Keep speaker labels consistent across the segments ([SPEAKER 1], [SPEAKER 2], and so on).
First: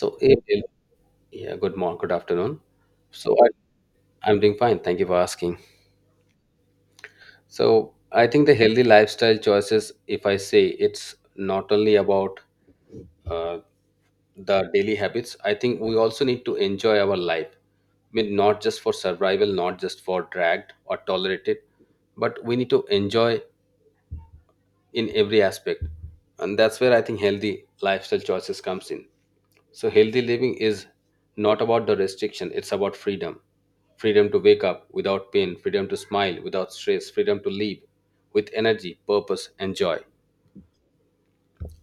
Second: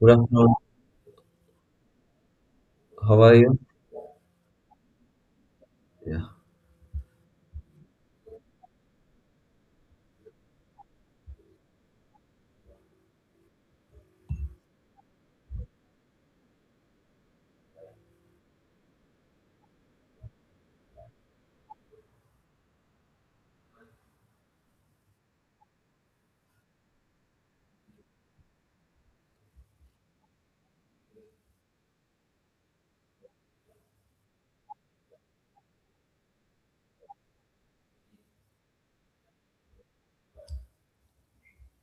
[SPEAKER 1] Good afternoon.
[SPEAKER 2] Ariel, yeah, good morning, good afternoon.
[SPEAKER 1] How are
[SPEAKER 2] So, I,
[SPEAKER 1] you?
[SPEAKER 2] I'm doing fine. Thank you for asking.
[SPEAKER 1] Yeah.
[SPEAKER 2] So, I think the healthy lifestyle choices, if I say it's not only about uh, the daily habits, I think we also need to enjoy our life. I mean, not just for survival, not just for dragged or tolerated, but we need to enjoy in every aspect, and that's where I think healthy lifestyle choices comes in. So healthy living is not about the restriction, it's about freedom. Freedom to wake up without pain, freedom to smile without stress, freedom to live with energy, purpose, and joy.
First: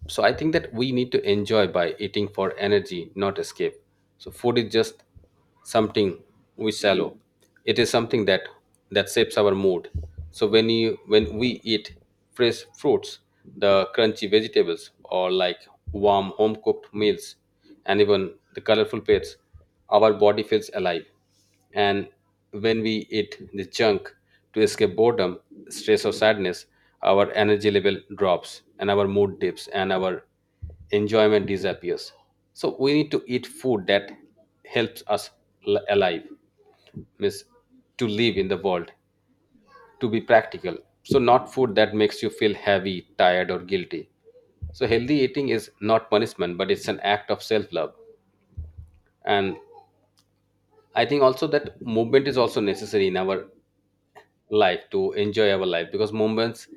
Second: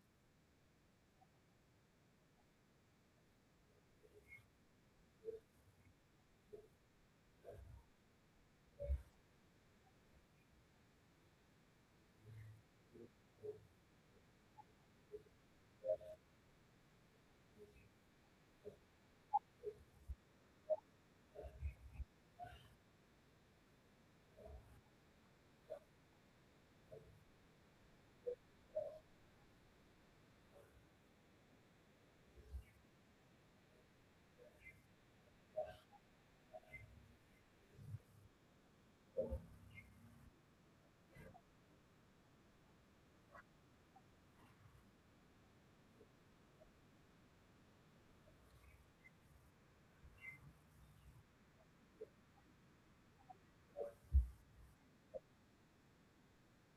[SPEAKER 2] So I think that we need to enjoy by eating for energy, not escape. So food is just something we shallow, it is something that shapes our mood. So when we eat fresh fruits, the crunchy vegetables, or like warm home cooked meals, and even the colorful plates, our body feels alive. And when we eat the junk to escape boredom, stress, or sadness, our energy level drops and our mood dips and our enjoyment disappears. So we need to eat food that helps us alive, means to live in the world, to be practical. So not food that makes you feel heavy, tired, or guilty. So healthy eating is not punishment, but it's an act of self-love. And I think also that movement is also necessary in our life to enjoy our life, because moments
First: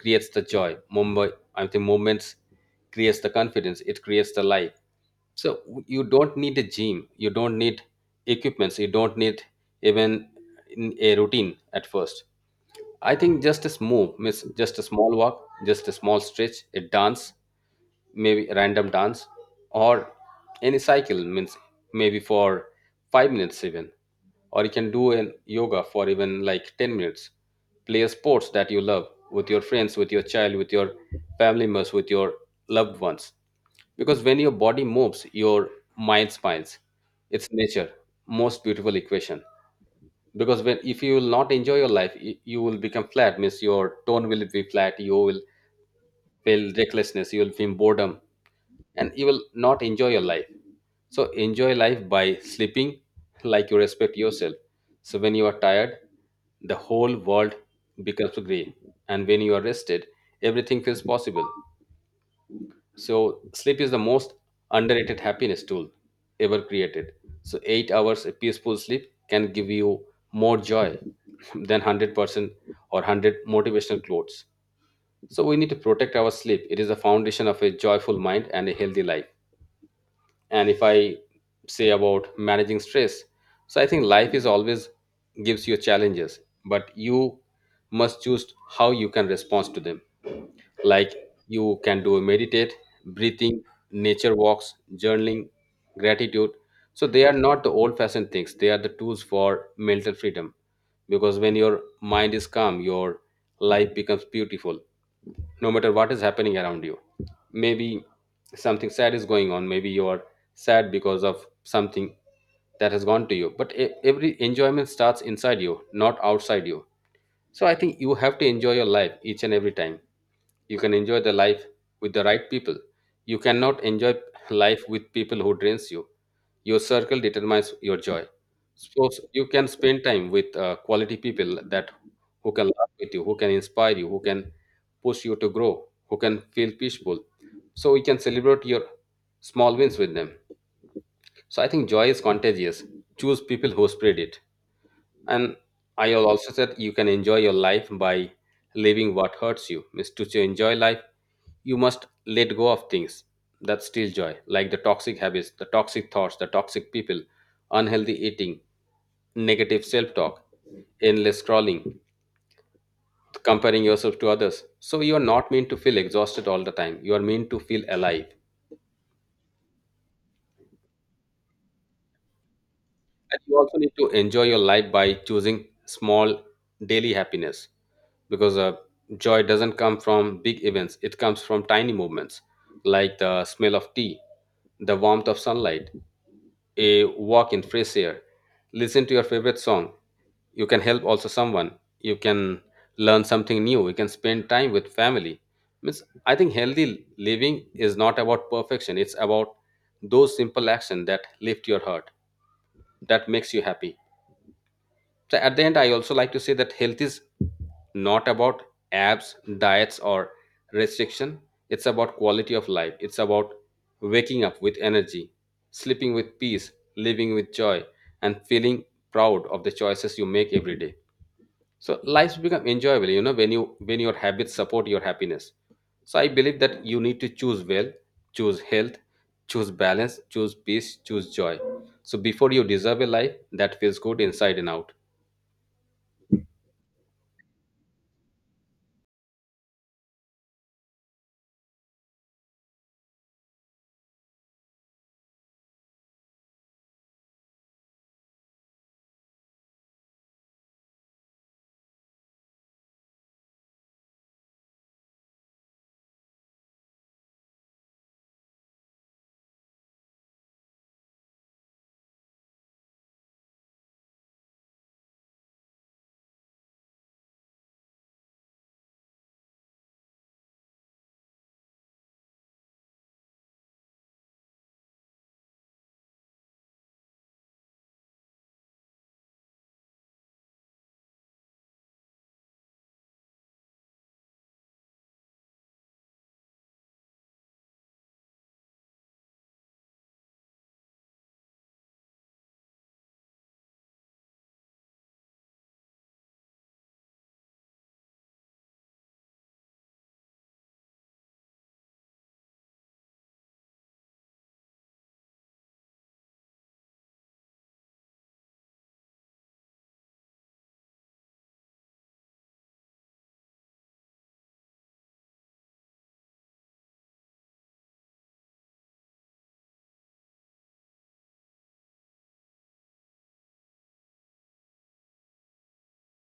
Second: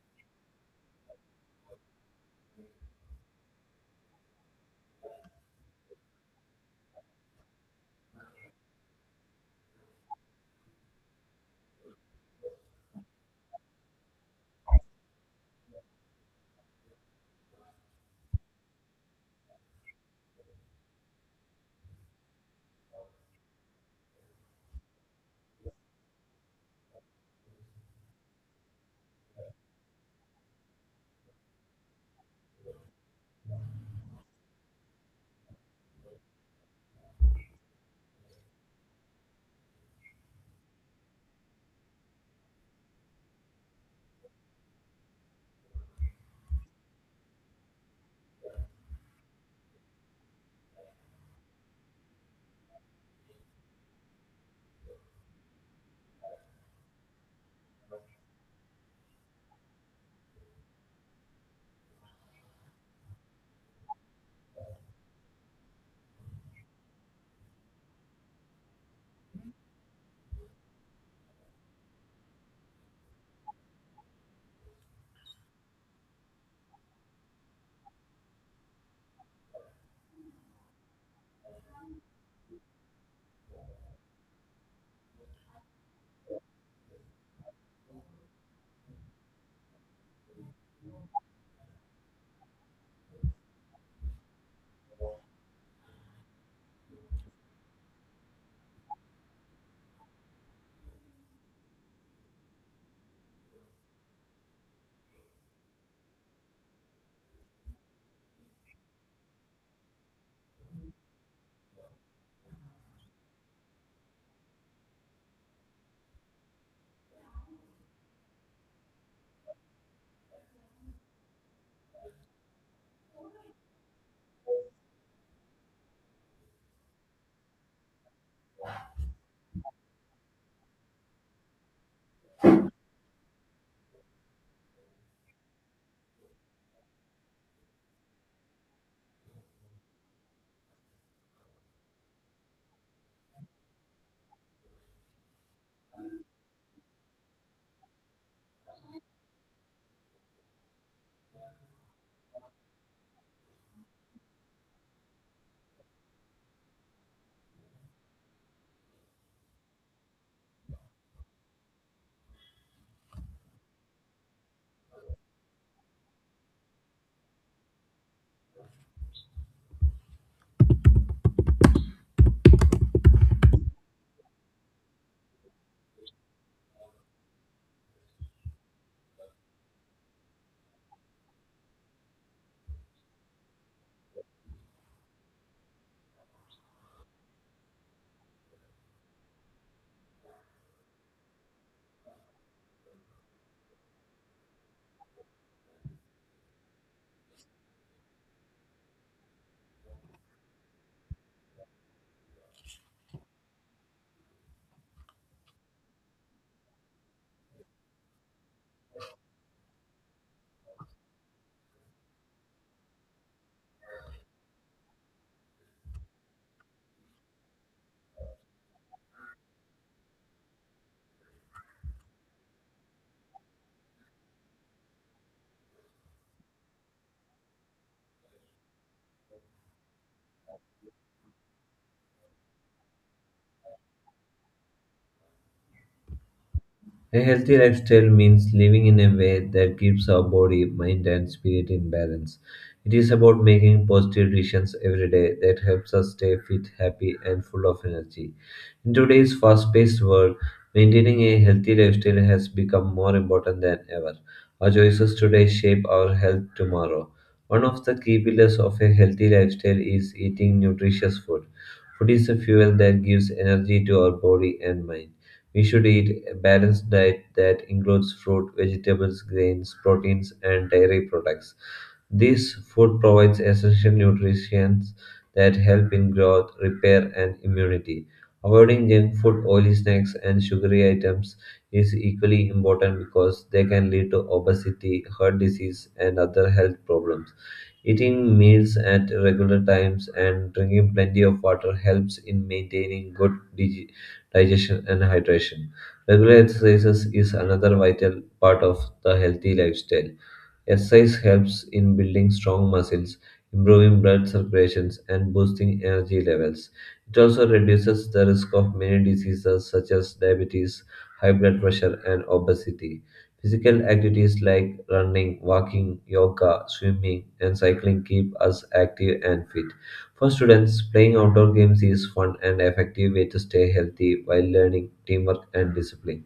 [SPEAKER 2] creates the joy. Mumbai, I think moments creates the confidence, it creates the life. So you don't need a gym, you don't need equipments, you don't need even a routine at first. I think just a move miss, just a small walk, just a small stretch, a dance, maybe a random dance, or any cycle, means maybe for 5 minutes even, or you can do an yoga for even like 10 minutes. Play a sports that you love with your friends, with your child, with your family members, with your loved ones. Because when your body moves, your mind smiles. It's nature most beautiful equation. Because when, if you will not enjoy your life, you will become flat, means your tone will be flat, you will feel recklessness, you will feel boredom, and you will not enjoy your life. So enjoy life by sleeping like you respect yourself. So when you are tired, the whole world becomes grey, and when you are rested, everything feels possible. So sleep is the most underrated happiness tool ever created. So 8 hours of peaceful sleep can give you more joy than 100% or 100 motivational quotes. So we need to protect our sleep, it is the foundation of a joyful mind and a healthy life. And if I say about managing stress, so I think life is always gives you challenges, but you must choose how you can respond to them. Like, you can do meditate, breathing, nature walks, journaling, gratitude. So they are not the old fashioned things, they are the tools for mental freedom. Because when your mind is calm, your life becomes beautiful, no matter what is happening around you. Maybe something sad is going on, maybe you are sad because of something that has gone to you, but every enjoyment starts inside you, not outside you. So I think you have to enjoy your life each and every time. You can enjoy the life with the right people, you cannot enjoy life with people who drains you. Your circle determines your joy. So you can spend time with quality people that, who can laugh with you, who can inspire you, who can push you to grow, who can feel peaceful. So you can celebrate your small wins with them. So I think joy is contagious, choose people who spread it. And I'll also said you can enjoy your life by living what hurts you. Means to enjoy life, you must let go of things that steal joy, like the toxic habits, the toxic thoughts, the toxic people, unhealthy eating, negative self-talk, endless scrolling, comparing yourself to others. So you are not meant to feel exhausted all the time. You are meant to feel alive. And you also need to enjoy your life by choosing small daily happiness, because joy doesn't come from big events, it comes from tiny movements, like the smell of tea, the warmth of sunlight, a walk in fresh air, listen to your favorite song. You can help also someone, you can learn something new, you can spend time with family. Means I think healthy living is not about perfection, it's about those simple actions that lift your heart, that makes you happy. So at the end, I also like to say that health is not about abs, diets, or restriction. It's about quality of life. It's about waking up with energy, sleeping with peace, living with joy, and feeling proud of the choices you make every day. So lives become enjoyable, you know, when your habits support your happiness. So I believe that you need to choose well, choose health, choose balance, choose peace, choose joy. So before you deserve a life that feels good inside and out.
[SPEAKER 1] A healthy lifestyle means living in a way that keeps our body, mind, and spirit in balance. It is about making positive decisions every day that helps us stay fit, happy, and full of energy. In today's fast paced world, maintaining a healthy lifestyle has become more important than ever. Our choices today shape our health tomorrow. One of the key pillars of a healthy lifestyle is eating nutritious food. Food is a fuel that gives energy to our body and mind. We should eat a balanced diet that includes fruit, vegetables, grains, proteins, and dairy products. This food provides essential nutrients that help in growth, repair, and immunity. Avoiding junk food, oily snacks, and sugary items is equally important because they can lead to obesity, heart disease, and other health problems. Eating meals at regular times and drinking plenty of water helps in maintaining good digestion and hydration. Regular exercises is another vital part of the healthy lifestyle. Exercise helps in building strong muscles, improving blood circulation, and boosting energy levels. It also reduces the risk of many diseases such as diabetes, high blood pressure, and obesity. Physical activities like running, walking, yoga, swimming, and cycling keep us active and fit. For students, playing outdoor games is fun and effective way to stay healthy while learning teamwork and discipline.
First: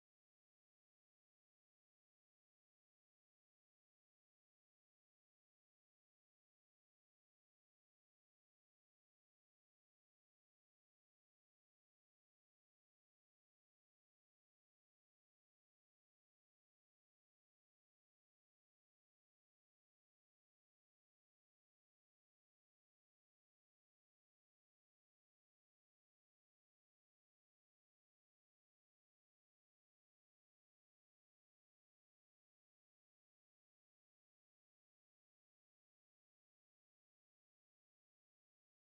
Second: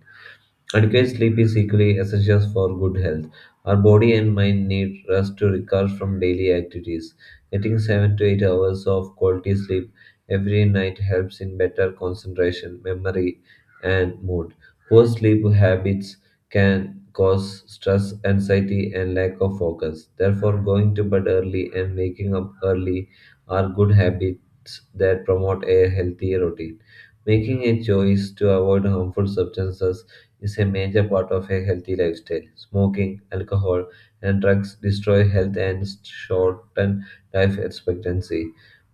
[SPEAKER 1] Adequate sleep is equally essential for good health. Our body and mind need rest to recover from daily activities. Getting 7 to 8 hours of quality sleep every night helps in better concentration, memory, and mood. Poor sleep habits can cause stress, anxiety, and lack of focus. Therefore, going to bed early and waking up early are good habits that promote a healthy routine. Making a choice to avoid harmful substances is a major part of a healthy lifestyle. Smoking, alcohol, and drugs destroy health and shorten life expectancy.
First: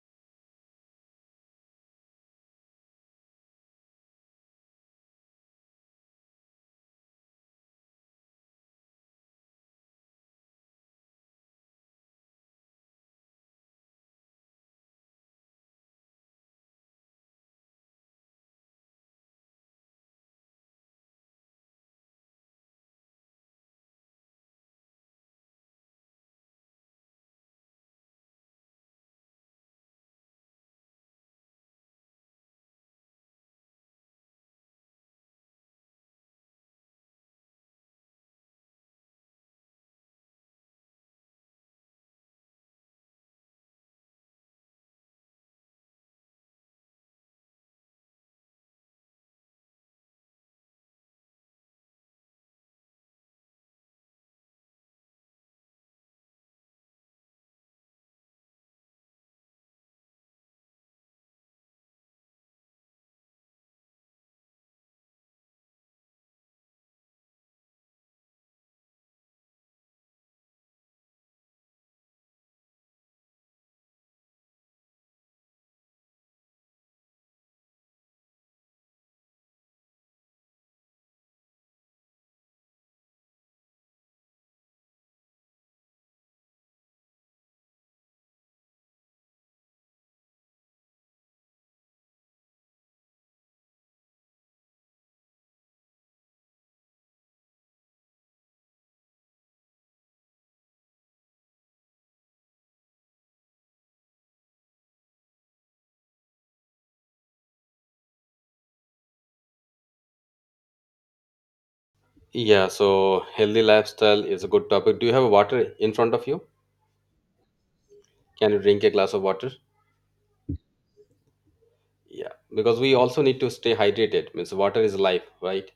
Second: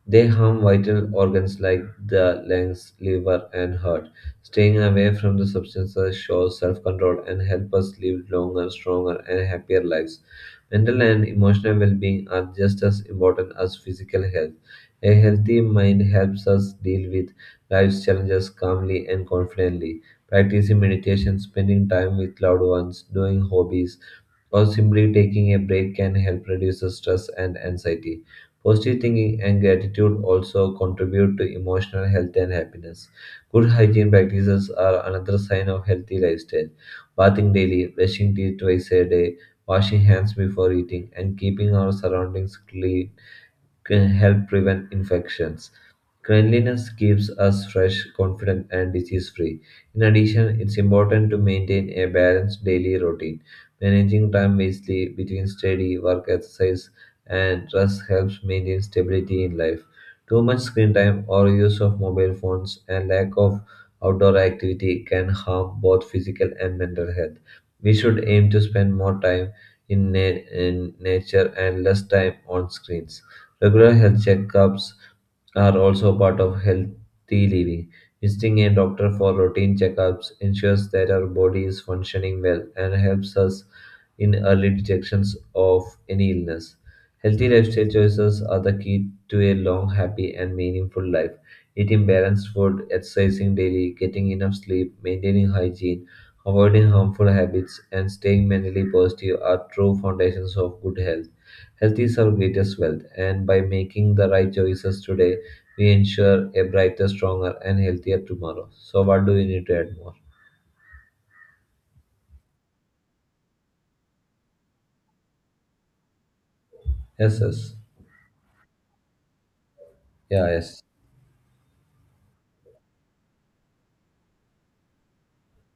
[SPEAKER 1] They harm vital organs like the lungs, liver, and heart. Staying away from the substances shows self control and help us live longer, stronger, and happier lives. Mental and emotional well being are just as important as physical health. A healthy mind helps us deal with life's challenges calmly and confidently. Practicing meditation, spending time with loved ones, doing hobbies, or simply taking a break can help reduce the stress and anxiety. Positive thinking and gratitude also contribute to emotional health and happiness. Good hygiene practices are another sign of healthy lifestyle. Bathing daily, brushing teeth twice a day, washing hands before eating, and keeping our surroundings clean can help prevent infections. Cleanliness keeps us fresh, confident, and disease free. In addition, it's important to maintain a balanced daily routine. Managing time wisely between study, work, exercise, and rest helps maintain stability in life. Too much screen time or use of mobile phones and lack of outdoor activity can harm both physical and mental health. We should aim to spend more time in nature and less time on screens. Regular health checkups are also part of healthy living. Visiting a doctor for routine checkups ensures that our body is functioning well and helps us in early detections of any illness. Healthy lifestyle choices are the key to a long, happy, and meaningful life. Eating balanced food, exercising daily, getting enough sleep, maintaining hygiene, avoiding harmful habits, and staying mentally positive are true foundations of good health. Health is our greatest wealth, and by making the right choices today, we ensure a brighter, stronger, and healthier tomorrow. So, what do we need to add more?
[SPEAKER 2] Yeah, so healthy lifestyle is a good topic. Do you have water in front of you?
[SPEAKER 1] Yes, yes.
[SPEAKER 2] Can you drink a glass of water?
[SPEAKER 1] Yeah, yes,
[SPEAKER 2] Yeah, because we also need to stay hydrated. Means water is life, right?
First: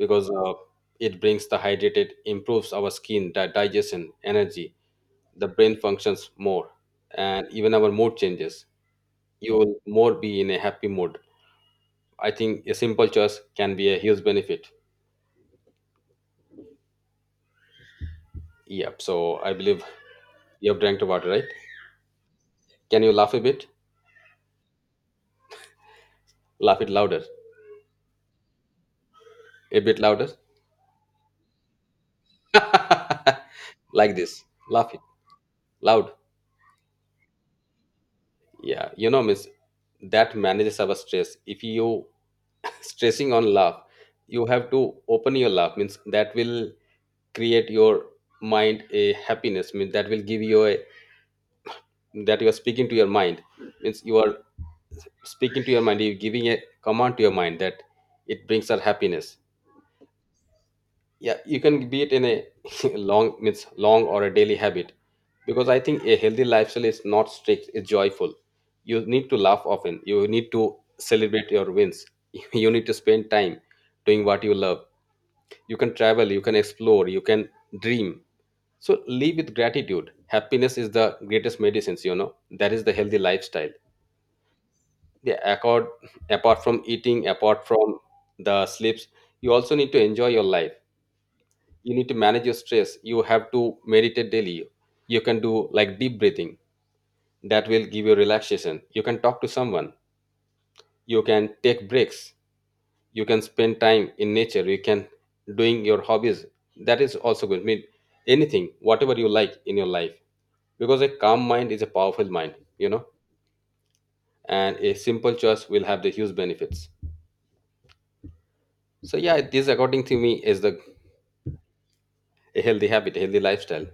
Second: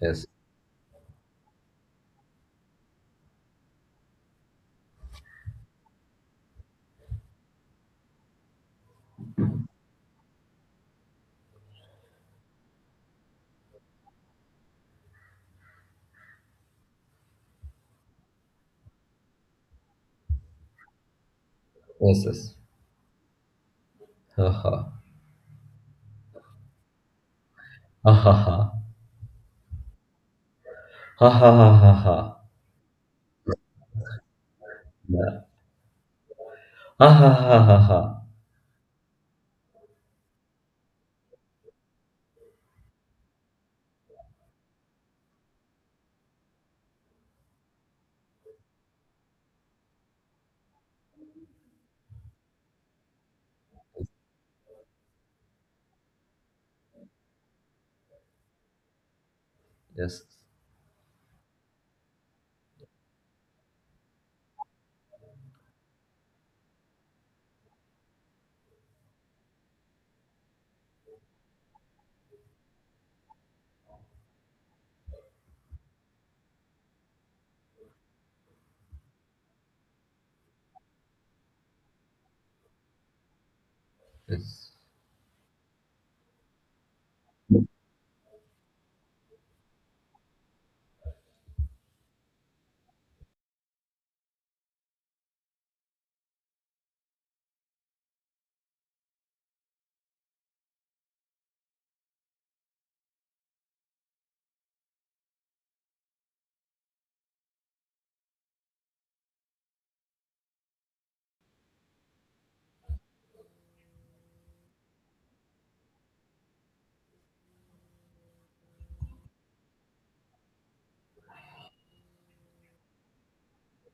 [SPEAKER 1] yes,
[SPEAKER 2] it brings the hydrated, improves our skin, digestion, energy. The brain functions more, and even our mood changes. You will more be in a happy mood. I think a simple choice can be a huge benefit. Yep. So I believe you have drank the water, right?
[SPEAKER 1] yes, yes.
[SPEAKER 2] Can you laugh a bit?
[SPEAKER 1] Ha ha.
[SPEAKER 2] Laugh it louder.
[SPEAKER 1] Ha ha ha.
[SPEAKER 2] A bit louder.
[SPEAKER 1] Ha ha ha ha ha.
[SPEAKER 2] Like this, laughing
[SPEAKER 1] Yeah.
[SPEAKER 2] loud.
[SPEAKER 1] Ha ha ha ha ha.
[SPEAKER 2] Yeah, you know miss, that manages our stress. If you stressing on love, you have to open your love, means that will create your mind a happiness, means that will give you a, that you are speaking to your mind, means you are speaking to your mind, you're giving a command to your mind that it brings her happiness.
[SPEAKER 1] Yes,
[SPEAKER 2] Yeah, you can be it in a long, means long, or a daily habit, because I think a healthy lifestyle is not strict, it's joyful. You need to laugh often, you need to celebrate your wins, you need to spend time doing what you love. You can travel, you can explore, you can dream. So live with gratitude, happiness is the greatest medicines, you know, that is the healthy lifestyle.
[SPEAKER 1] yes.
[SPEAKER 2] Yeah, accord apart from eating, apart from the sleeps, you also need to enjoy your life. You need to manage your stress, you have to meditate daily, you can do like deep breathing, that will give you relaxation. You can talk to someone, you can take breaks, you can spend time in nature, you can doing your hobbies, that is also good. I mean, anything whatever you like in your life, because a calm mind is a powerful mind, you know. And a simple choice will have the huge benefits. So yeah, this according to me is the a healthy habit, a healthy lifestyle.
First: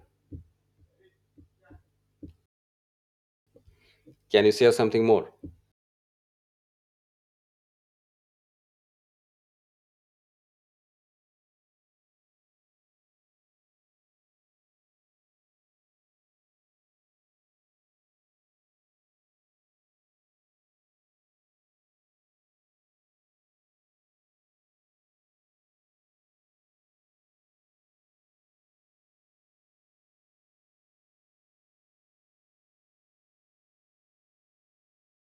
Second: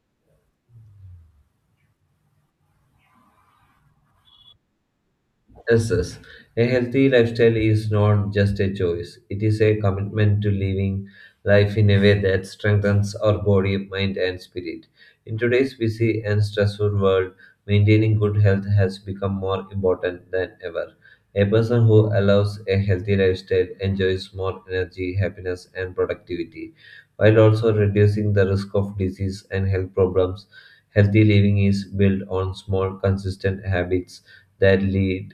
[SPEAKER 2] Can you share something more?
[SPEAKER 1] Yes, yes. A healthy lifestyle is not just a choice, it is a commitment to living life in a way that strengthens our body, mind, and spirit. In today's busy and stressful world, maintaining good health has become more important than ever. A person who allows a healthy lifestyle enjoys more energy, happiness, and productivity, while also reducing the risk of disease and health problems. Healthy living is built on small, consistent habits that lead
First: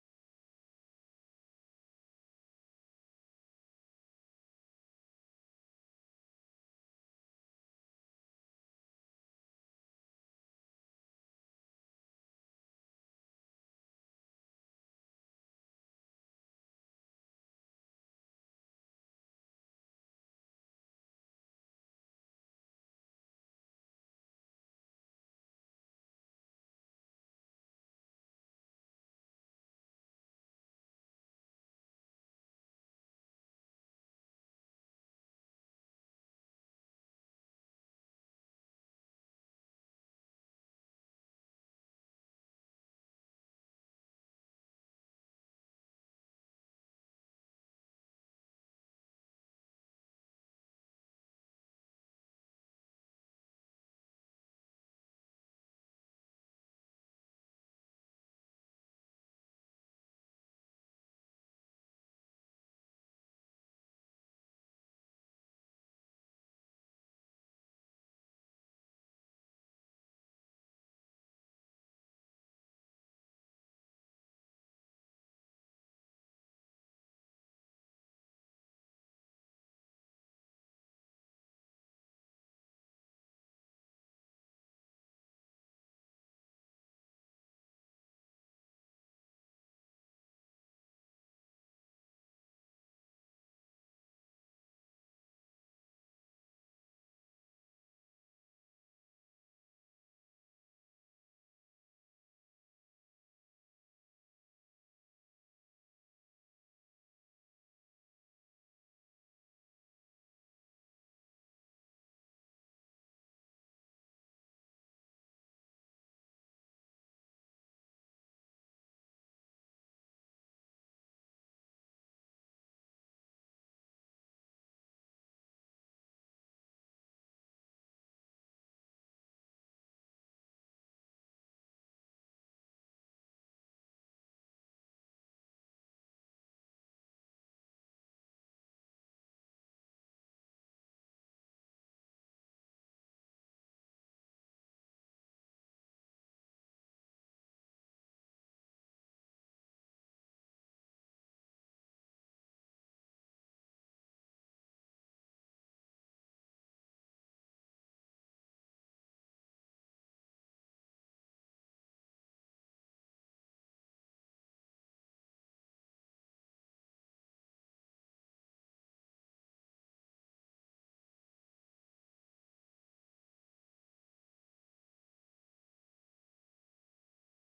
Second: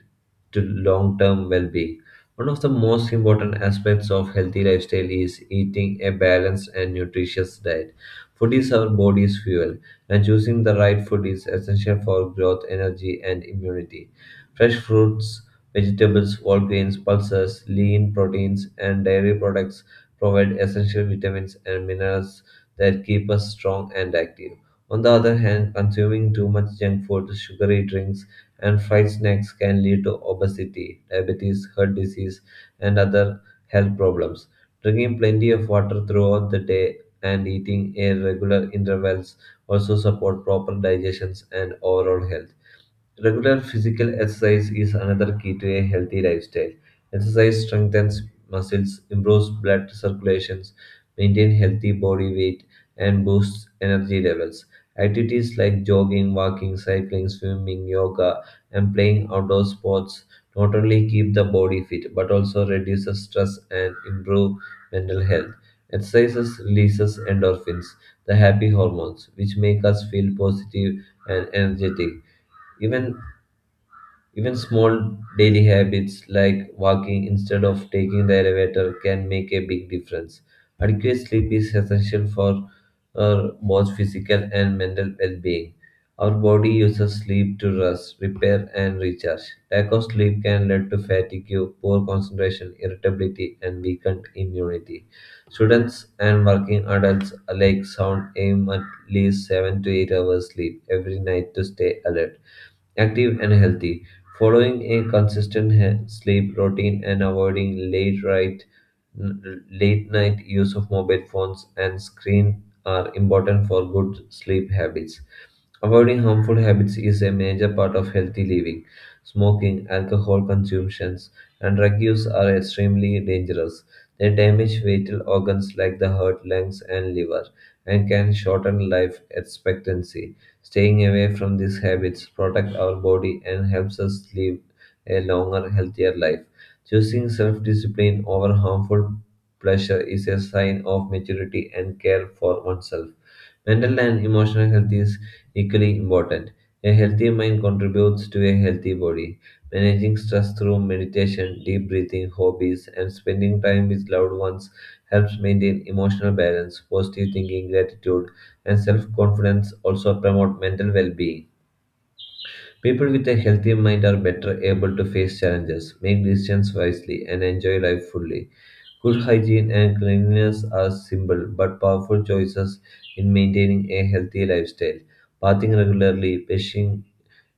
[SPEAKER 1] to long term well being. One of the most important aspects of healthy lifestyle is eating a balanced and nutritious diet. Food is our body's fuel, and choosing the right food is essential for growth, energy, and immunity. Fresh fruits, vegetables, whole grains, pulses, lean proteins, and dairy products provide essential vitamins and minerals that keep us strong and active. On the other hand, consuming too much junk food, sugary drinks, and fried snacks can lead to obesity, diabetes, heart disease, and other health problems. Drinking plenty of water throughout the day and eating at regular intervals also support proper digestions and overall health. Regular physical exercise is another key to a healthy lifestyle. Exercise strengthens muscles, improves blood circulation, maintains healthy body weight, and boosts energy levels. Activities like jogging, walking, cycling, swimming, yoga, and playing outdoor sports not only keep the body fit but also reduces stress and improve mental health. Exercises releases endorphins, the happy hormones, which make us feel positive and energetic. Even even small daily habits like walking instead of taking the elevator can make a big difference. Adequate sleep is essential for our both physical and mental well being. Our body uses sleep to rest, repair, and recharge. Lack of sleep can lead to fatigue, poor concentration, irritability, and weakened immunity. Students and working adults alike sound aim at least 7 to 8 hours sleep every night to stay alert active and healthy. Following a consistent sleep routine and avoiding late night use of mobile phones and screen are important for good sleep habits. Avoiding harmful habits is a major part of healthy living. Smoking, alcohol consumptions, and drug use are extremely dangerous. They damage vital organs like the heart, lungs, and liver, and can shorten life expectancy. Staying away from these habits protects our body and helps us live a longer, healthier life. Choosing self-discipline over harmful pleasure is a sign of maturity and care for oneself. Mental and emotional health is equally important. A healthy mind contributes to a healthy body. Managing stress through meditation, deep breathing, hobbies, and spending time with loved ones helps maintain emotional balance, positive thinking, gratitude, and self confidence also promote mental well being. People with a healthy mind are better able to face challenges, make decisions wisely, and enjoy life fully. Good hygiene and cleanliness are simple but powerful choices in maintaining a healthy lifestyle. Bathing regularly, brushing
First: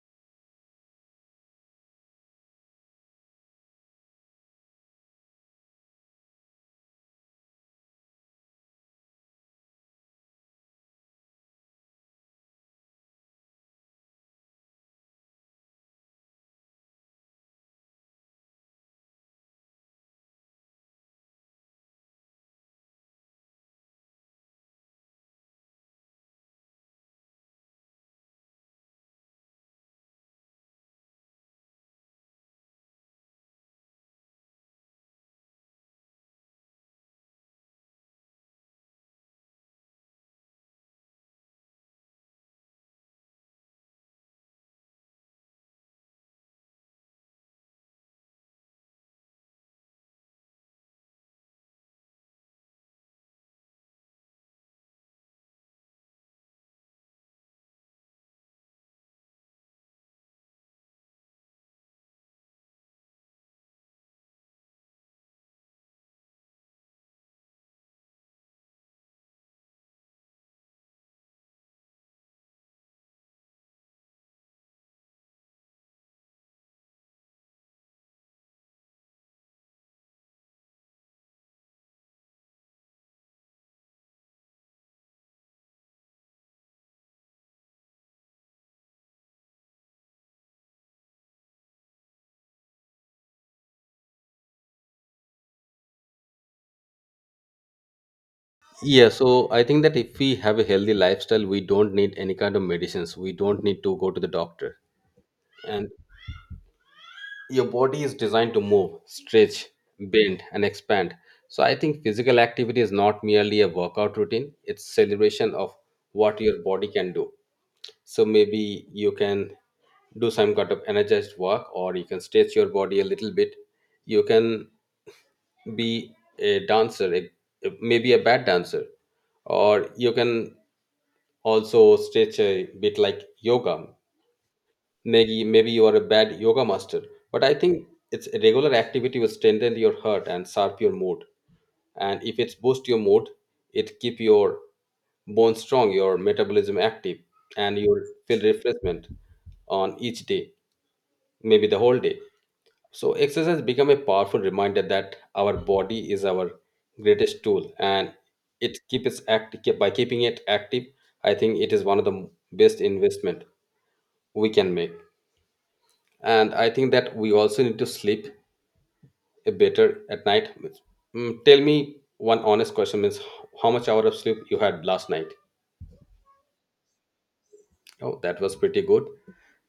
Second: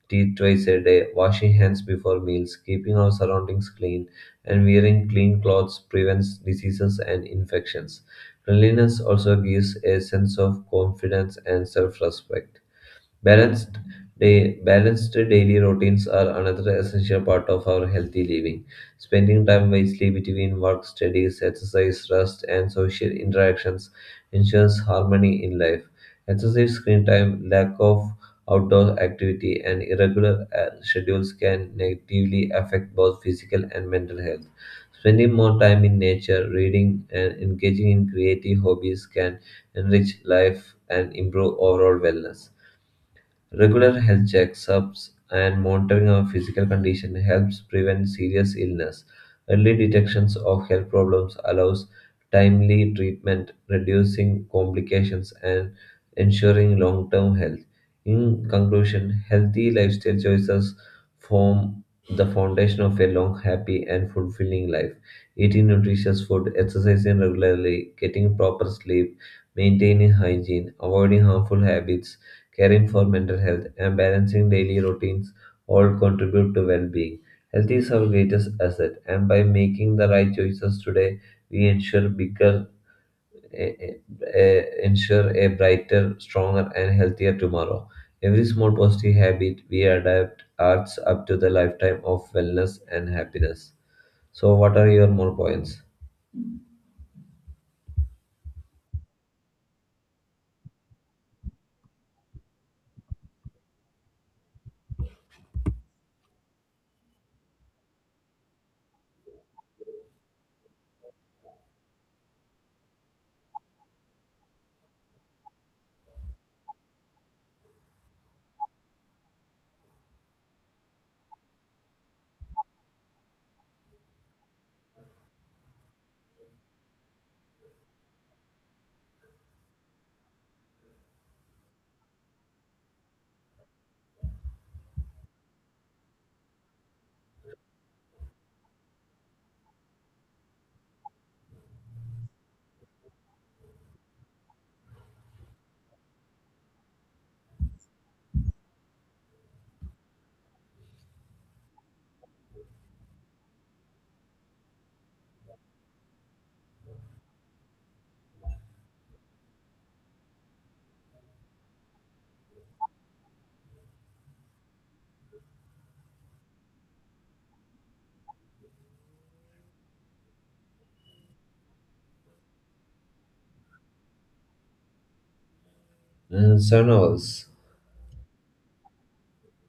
[SPEAKER 1] teeth twice a day, washing hands before meals, keeping our surroundings clean, and wearing clean clothes prevents diseases and infections. Cleanliness also gives a sense of confidence and self respect. Balanced Balanced daily routines are another essential part of our healthy living. Spending time wisely between work, studies, exercise, rest, and social interactions ensures harmony in life. Excessive screen time, lack of outdoor activity, and irregular schedules can negatively affect both physical and mental health. Spending more time in nature, reading, and engaging in creative hobbies can enrich life and improve overall wellness. Regular health checkups and monitoring of physical condition helps prevent serious illness. Early detections of health problems allows timely treatment, reducing complications and ensuring long-term health. In conclusion, healthy lifestyle choices form the foundation of a long, happy, and fulfilling life. Eating nutritious food, exercising regularly, getting proper sleep, maintaining hygiene, avoiding harmful habits, caring for mental health, and balancing daily routines all contribute to well being. Health is our greatest asset, and by making the right choices today, we ensure bigger, eh, eh, eh, ensure a brighter, stronger, and healthier tomorrow. Every small positive habit we adapt adds up to the lifetime of wellness and happiness. So, what are your more points?
[SPEAKER 2] Yeah, so I think that if we have a healthy lifestyle, we don't need any kind of medicines. We don't need to go to the doctor. And your body is designed to move, stretch, bend, and expand. So I think physical activity is not merely a workout routine, it's celebration of what your body can do. So maybe you can do some kind of energized work, or you can stretch your body a little bit. You can be a dancer, a, maybe a bad dancer, or you can also stretch a bit like yoga. Maybe you are a bad yoga master, but I think it's a regular activity will strengthen your heart and sharp your mood. And if it's boost your mood, it keep your bones strong, your metabolism active, and you'll feel refreshment on each day, maybe the whole day. So exercise become a powerful reminder that our body is our greatest tool, and it keeps active by keeping it active. I think it is one of the best investment we can make. And I think that we also need to sleep a better at night. Mm, tell me one honest question, means how much hour of sleep you had last night?
[SPEAKER 1] Mm, 7 hours.
[SPEAKER 2] Oh, that was pretty good.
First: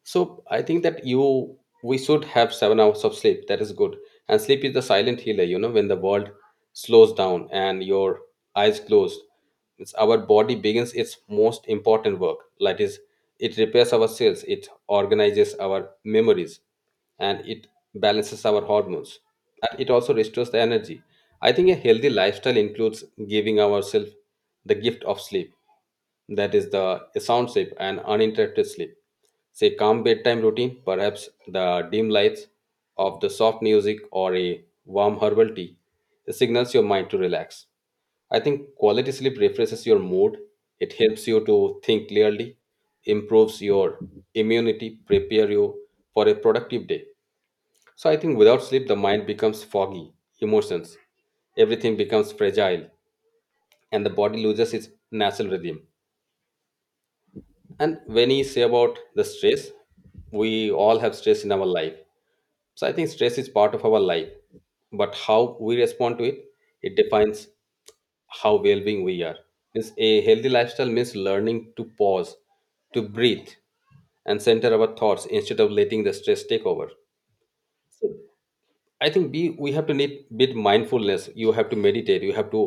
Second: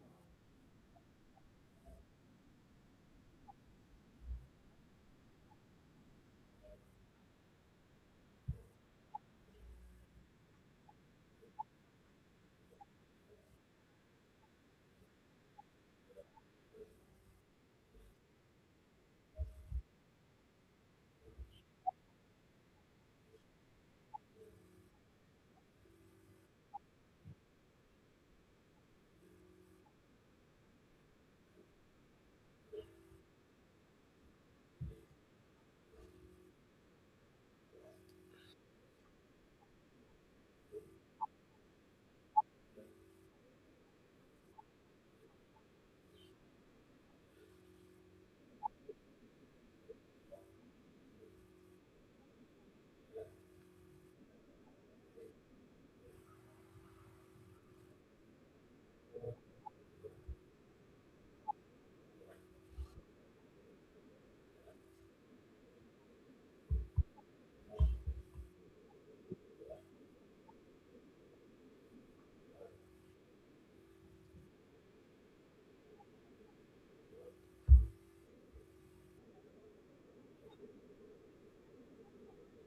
[SPEAKER 2] So I think that you we should have 7 hours of sleep. That is good. And sleep is the silent healer, you know, when the world slows down and your eyes closed. It's our body begins its most important work. That is, it repairs our cells, it organizes our memories, and it balances our hormones. And it also restores the energy. I think a healthy lifestyle includes giving ourselves the gift of sleep, that is the sound sleep and uninterrupted sleep. Say calm bedtime routine, perhaps the dim lights of the soft music or a warm herbal tea, it signals your mind to relax. I think quality sleep refreshes your mood, it helps you to think clearly, improves your immunity, prepare you for a productive day. So I think without sleep the mind becomes foggy, emotions, everything becomes fragile, and the body loses its natural rhythm. And when you say about the stress, we all have stress in our life. So I think stress is part of our life, but how we respond to it, it defines how well-being we are. Means a healthy lifestyle means learning to pause, to breathe, and center our thoughts instead of letting the stress take over. I think we have to need bit mindfulness. You have to meditate. You have to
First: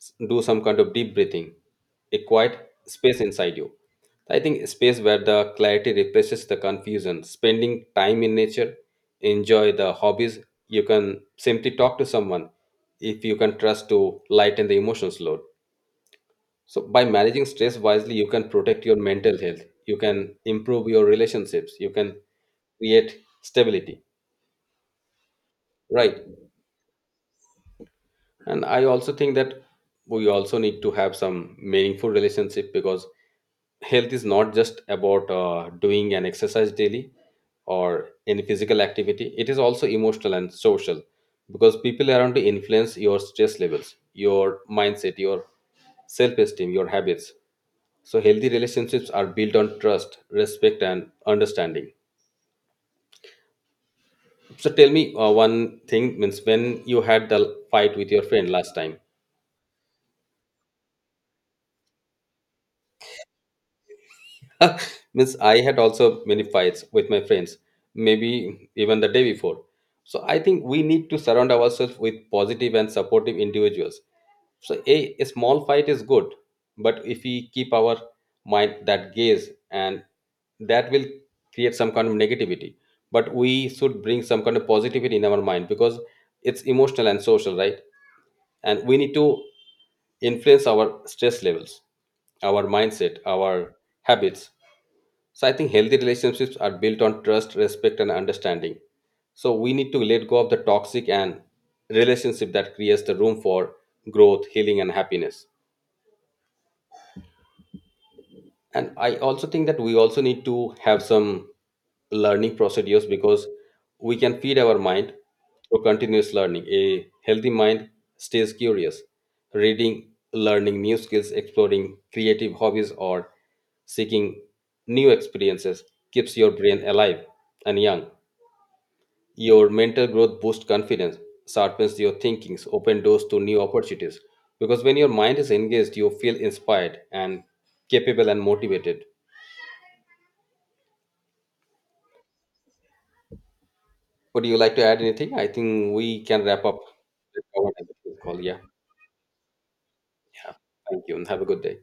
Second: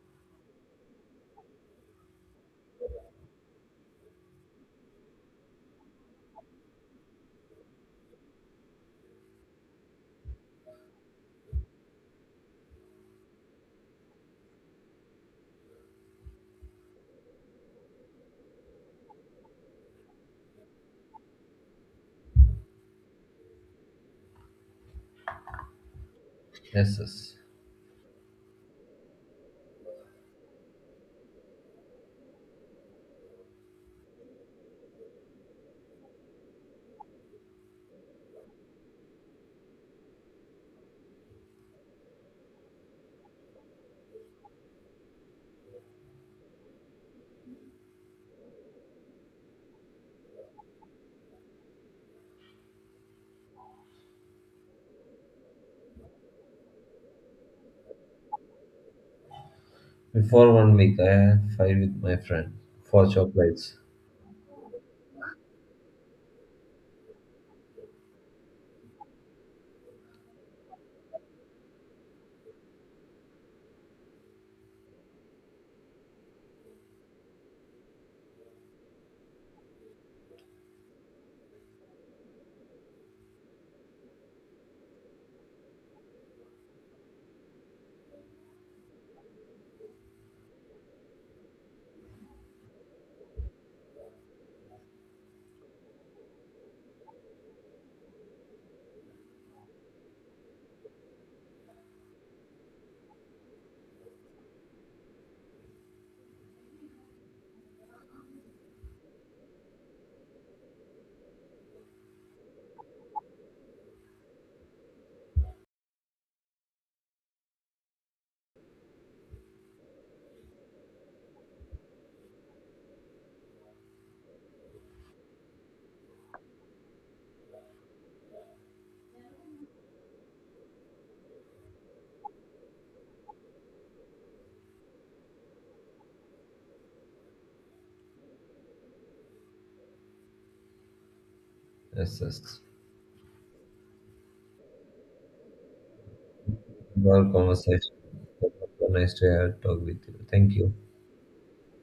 [SPEAKER 2] do some kind of deep breathing, a quiet space inside you. I think a space where the clarity replaces the confusion. Spending time in nature, enjoy the hobbies. You can simply talk to someone if you can trust to lighten the emotions load. So by managing stress wisely, you can protect your mental health. You can improve your relationships. You can create stability. Right.
[SPEAKER 1] Yes, yes.
[SPEAKER 2] And I also think that we also need to have some meaningful relationship, because health is not just about doing an exercise daily or any physical activity, it is also emotional and social. Because people around to influence your stress levels, your mindset, your self-esteem, your habits. So healthy relationships are built on trust, respect, and understanding. So tell me one thing, means when you had the fight with your friend last time.
[SPEAKER 1] Before one week, I had fight with my friend for chocolates.
[SPEAKER 2] Means I had also many fights with my friends, maybe even the day before. So I think we need to surround ourselves with positive and supportive individuals. So a small fight is good, but if we keep our mind that gaze, and that will create some kind of negativity, but we should bring some kind of positivity in our mind, because it's emotional and social, right? And we need to influence our stress levels, our mindset, our habits. So I think healthy relationships are built on trust, respect, and understanding. So we need to let go of the toxic and relationship that creates the room for growth, healing, and happiness. And I also think that we also need to have some learning procedures, because we can feed our mind through continuous learning. A healthy mind stays curious, reading, learning new skills, exploring creative hobbies, or seeking new experiences keeps your brain alive and young. Your mental growth boosts confidence, sharpens your thinkings, open doors to new opportunities. Because when your mind is engaged, you feel inspired and capable and motivated.
[SPEAKER 1] Yes, yes.
[SPEAKER 2] Would you like to add anything? I think we can wrap up.
[SPEAKER 1] Wonderful
[SPEAKER 2] This
[SPEAKER 1] conversation.
[SPEAKER 2] call. Yeah.
[SPEAKER 1] So nice to have talk with you. Thank
[SPEAKER 2] Yeah.
[SPEAKER 1] you.
[SPEAKER 2] Thank you and have a good day.